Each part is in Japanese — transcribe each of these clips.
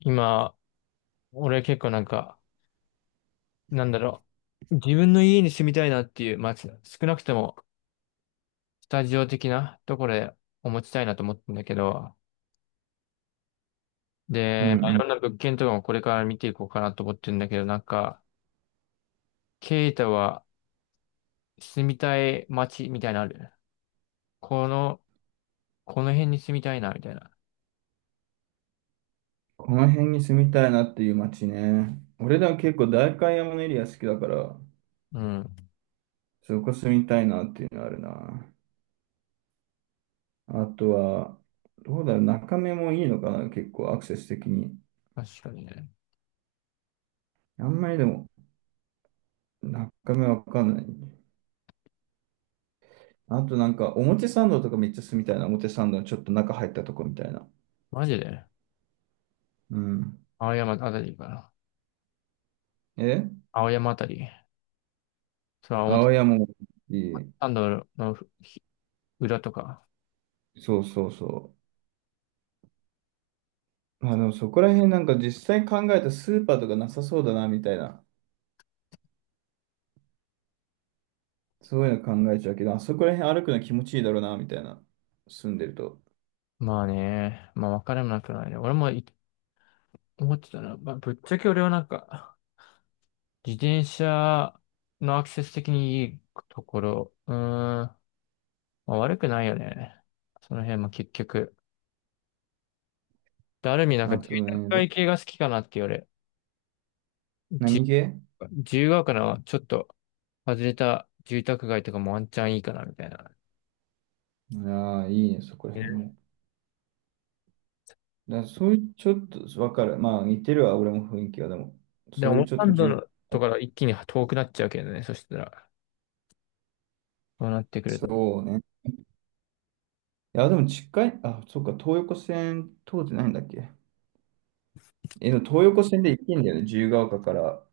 今、俺結構なんか、なんだろう。自分の家に住みたいなっていう、まあ、少なくとも、スタジオ的なところでお持ちたいなと思ってんだけど、うで、んまあ、いうろん。んな物件とかもこれから見ていこうかなと思ってるんだけど、なんか、ケイタは住みたい街みたいなのある？この、この辺に住みたいな、みたいな。この辺に住みたいなっていう街ね。俺ら結構代官山のエリア好きだから、うん。そこ住みたいなっていうのあるな。あとは、どうだろう、中目もいいのかな、結構アクセス的に。確かにね。あんまりでも、中目わかんない。あとなんか、表参道とかめっちゃ住みたいな。表参道のちょっと中入ったとこみたいな。マジでうん。青山あたりかな。え、青山あたり。それは表青山もいい。参道のひ裏とか。そう。まあの、そこら辺なんか実際考えたスーパーとかなさそうだな、みたいな。そういうの考えちゃうけど、あそこら辺歩くの気持ちいいだろうな、みたいな。住んでると。まあね、まあ分からなくないね。俺も思ってたな。まあ、ぶっちゃけ俺はなんか、自転車のアクセス的にいいところ、まあ、悪くないよね。その辺も結局。で、ある意味なんかあ住と宅ね、街系が好きかなって言われ。何じ系？自由が丘のちょっと外れた住宅街とかもワンチャンいいかなみたいな。ああ、いいね、そこら辺ね。も。だからそういう、ちょっと、わかる。まあ、似てるわ、俺も雰囲気は。でも、でそうも、いオうーちょっラとンド重のとかが一気に遠くなっちゃうけどね。そしたら、こうなってくると。そうね。いや、でも近い、あ、そっか、東横線通ってないんだっけ？え、でも東横線で行けんだよね。自由が丘から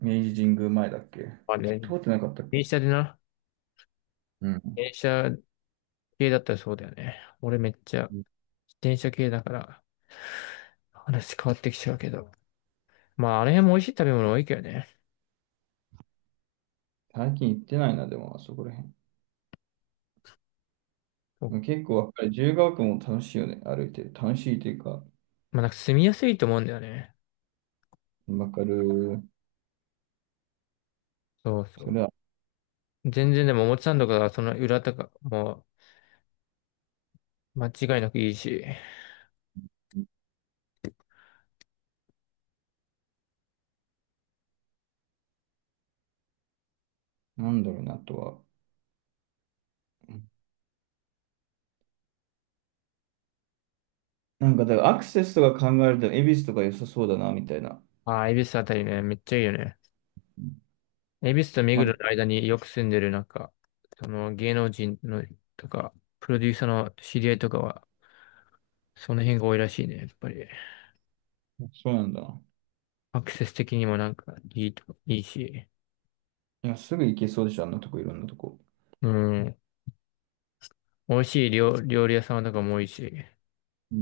明治神宮前だっけ？まあね、通ってなかったっけ？電車でな。うん。電車系だったらそうだよね。俺めっちゃ自転車系だから話変わってきちゃうけど。まああれも美味しい食べ物多いけどね。最近行ってないな、でも、あそこら辺。お結構わかる。自由が丘も楽しいよね、歩いてる。楽しいというか、まあなんか住みやすいと思うんだよね。わかる。そうそそれう。は、全然でも表参道からその裏とかもう間違いなくいいし。なんだろうな、あとは。なんか、だからアクセスとか考えると、恵比寿とか良さそうだな、みたいな。ああ、恵比寿あたりね、めっちゃいいよね。うん、恵比寿と目ま黒あ、の間によく住んでるなんか、その芸能人のとか、プロデューサーの知り合いとかは、その辺が多いらしいね、やっぱり。そうなんだな。アクセス的にもなんかいいと、いいし。いや、すぐ行けそうでしょ、あんなとこ、いろんなとこ。うん。美味しい料理屋さんとかも多いし。うん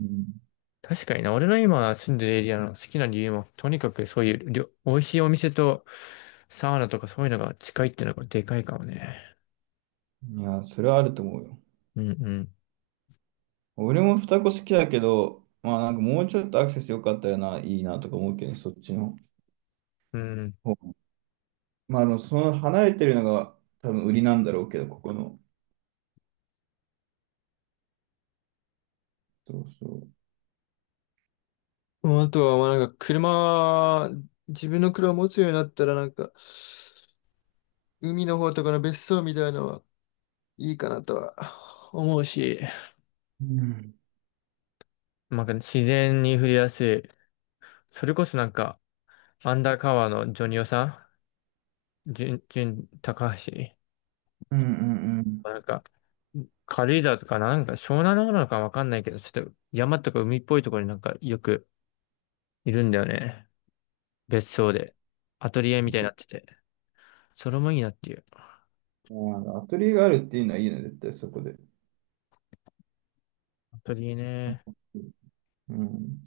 うん確かにな、俺の今住んでるエリアの好きな理由も、とにかくそういう美味しいお店とサウナとかそういうのが近いってのがでかいかもね。うん。いや、それはあると思うよ。うんうん。俺も双子好きだけど、まあなんかもうちょっとアクセス良かったよな、いいなとか思うけどね、そっちのうん。方。まあ、あの、その離れてるのが多分売りなんだろうけど、ここの。そうそう。もうあとは、まあ、なんか車、自分の車を持つようになったら、なんか、海の方とかの別荘みたいなのはいいかなとは思うし。うんなんか自然に触れやすい。それこそなんか、アンダーカワーのジョニオさん、ジュン、高橋。うんうんうなんか、軽井沢とかなんか湘南の方なのかわかんないけど、ちょっと山とか海っぽいところになんかよくいるんだよね。別荘で。アトリエみたいになってて。それもいいなっていう。ん。まあアトリエがあるっていうのはいいね、絶対そこで。アトリエね。う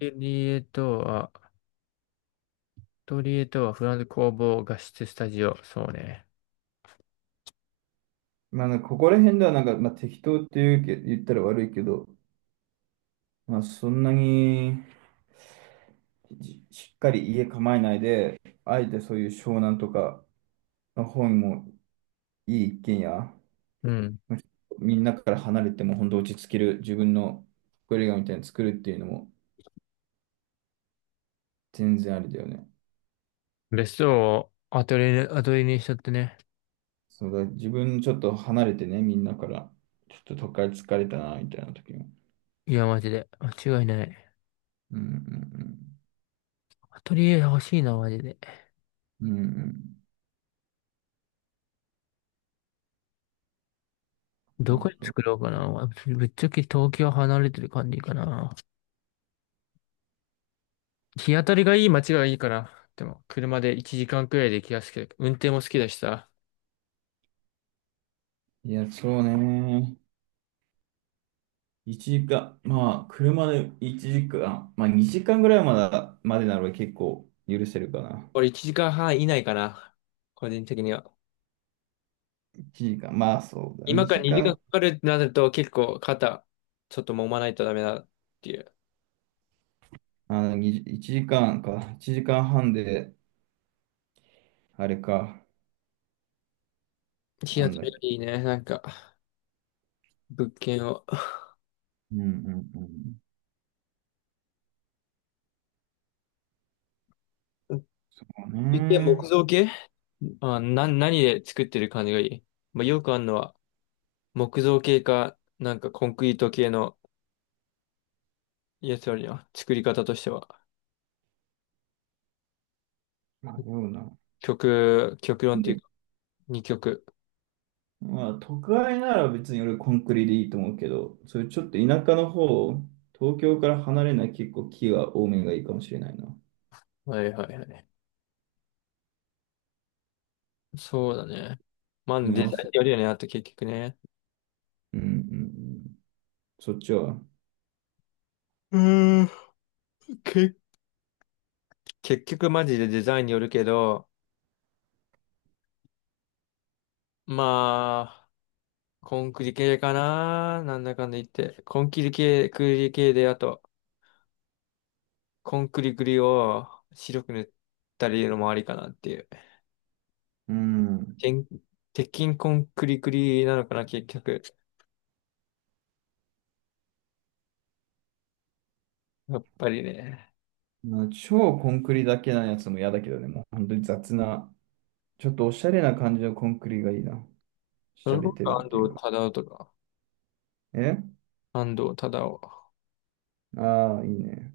アトリエとは、アトリエとはフランス工房画質スタジオ。そうね。まあ、なんかここら辺ではなんか、まあ、適当っていうけ、言ったら悪いけど、まあ、そんなにしっかり家構えないで、あえてそういう湘南とかの方にもいい一軒家、うん。みんなから離れても本当落ち着ける自分の隠れ家みたいに作るっていうのも全然ありだよね。別荘をアトリエにしちゃってね。そうだ、自分ちょっと離れてね、みんなから、ちょっと都会疲れたな、みたいな時に。いや、マジで。間違いない。うんアトリエ欲しいな、マジで。うん。うん。そどうこにそう。作ろうかな。ぶっちゃけ東京離れてる感じかな。日当たりがいい街がいいから、でも車で1時間くらいで行きやすくて、運転も好きだしさ。いや、そうね。1時間、まあ、車で1時間、まあ、2時間ぐらいまだ、までなら結構許せるかな。俺1時間半以内かな。個人的には。1時間、まあそうだ。今から2 2時時間間、かかるってなると結構肩、ちょっと揉まないとダメだっていう。1時間かんか。1時間半で、あれか。日な当んただりっがけ。いいね。なんか、物件を。うん。そう一見木ね。造系何で作ってる感じがいい。まあ、よくあるのは、木造系か、なんかコンクリート系のやつよりは、作り方としては、まあ、そうだ。極論っていうか、二極。まあ、都会なら別に俺コンクリでいいと思うけど、それちょっと田舎の方、東京から離れない結構木が多めがいいかもしれないな。はいはいはい。そうだね。まあ、見デザ直イせ。ンによるよね、あと結局ね。うん。そっちは。うーん。け、結局マジでデザインによるけど、まあ、コンクリ系かな、なんだかんだ言って。コンクリ系で、あと、コンクリグリを白く塗ったりのもありかなっていう。うん。てん鉄筋コンクリグリなのかな、結局。やっぱりね。まあ、超コンクリだけなやつも嫌だけどね、もう本当に雑な、ちょっとおしゃれな感じのコンクリがいいな。そしゃのれ僕てるっは安ていう藤か。忠雄とか、え、安藤忠雄。ああー、いいね。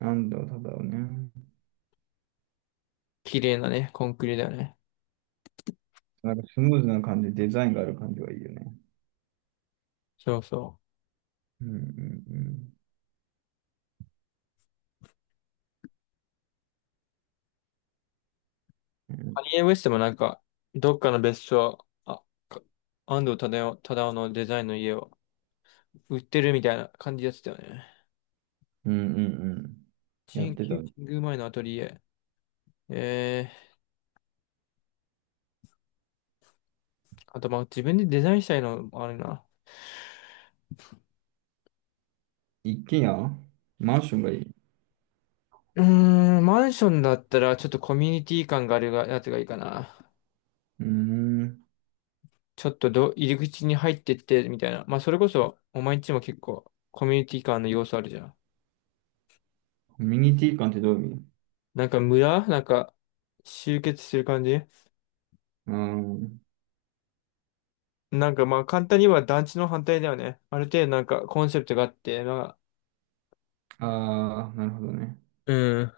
なんだろう、ただをね。綺麗なね、コンクリだよね。なんかスムーズな感じ、デザインがある感じがいいよね。そうそう。うんうんうん。カニエ・ウェストもなんか、どっかの別荘、あ、か安藤忠雄のデザインの家を売ってるみたいな感じやつだよね。うん。やっ神てた。宮神宮前のアトリエ。えあとまあ自分でデザインしたいのもあるな。一軒家？マンションがいい。うーん、マンションだったらちょっとコミュニティ感があるがやつがいいかな。うーん。ちょっと入り口に入ってってみたいな。まあそれこそ、お前んちも結構コミュニティ感の要素あるじゃん。コミュニティ感ってどういう意味？なんか村なんか集結する感じ。うーん。なんかまあ簡単には団地の反対だよね。ある程度なんかコンセプトがあって、まあ、ああ、なるほどね。うん。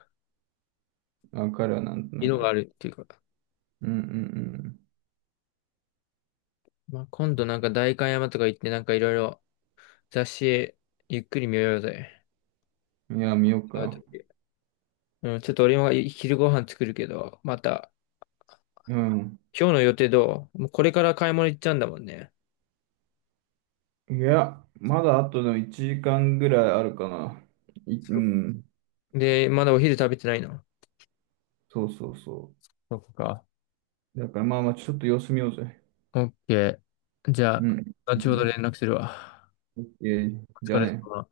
わかるわ、なんとな色がく。あるっていうか。うんうんまあ、今度なんか代官山とか行ってなんかいろいろ雑誌ゆっくり見ようぜ。うん。いや、見よう会うか。時。うん、ちょっと俺も昼ご飯作るけど、また、うん。今日の予定どう？もうこれから買い物行っちゃうんだもんね。いや、まだあとの1時間ぐらいあるかな。い、うそん。うで、まだお昼食べてないの？そうそうそそっか。う。だからまあまあ、ちょっと様子見ようぜ。オッケー。じゃうあ、ん。後ほど連絡するわ。オッケー。おじゃ疲あれね。様。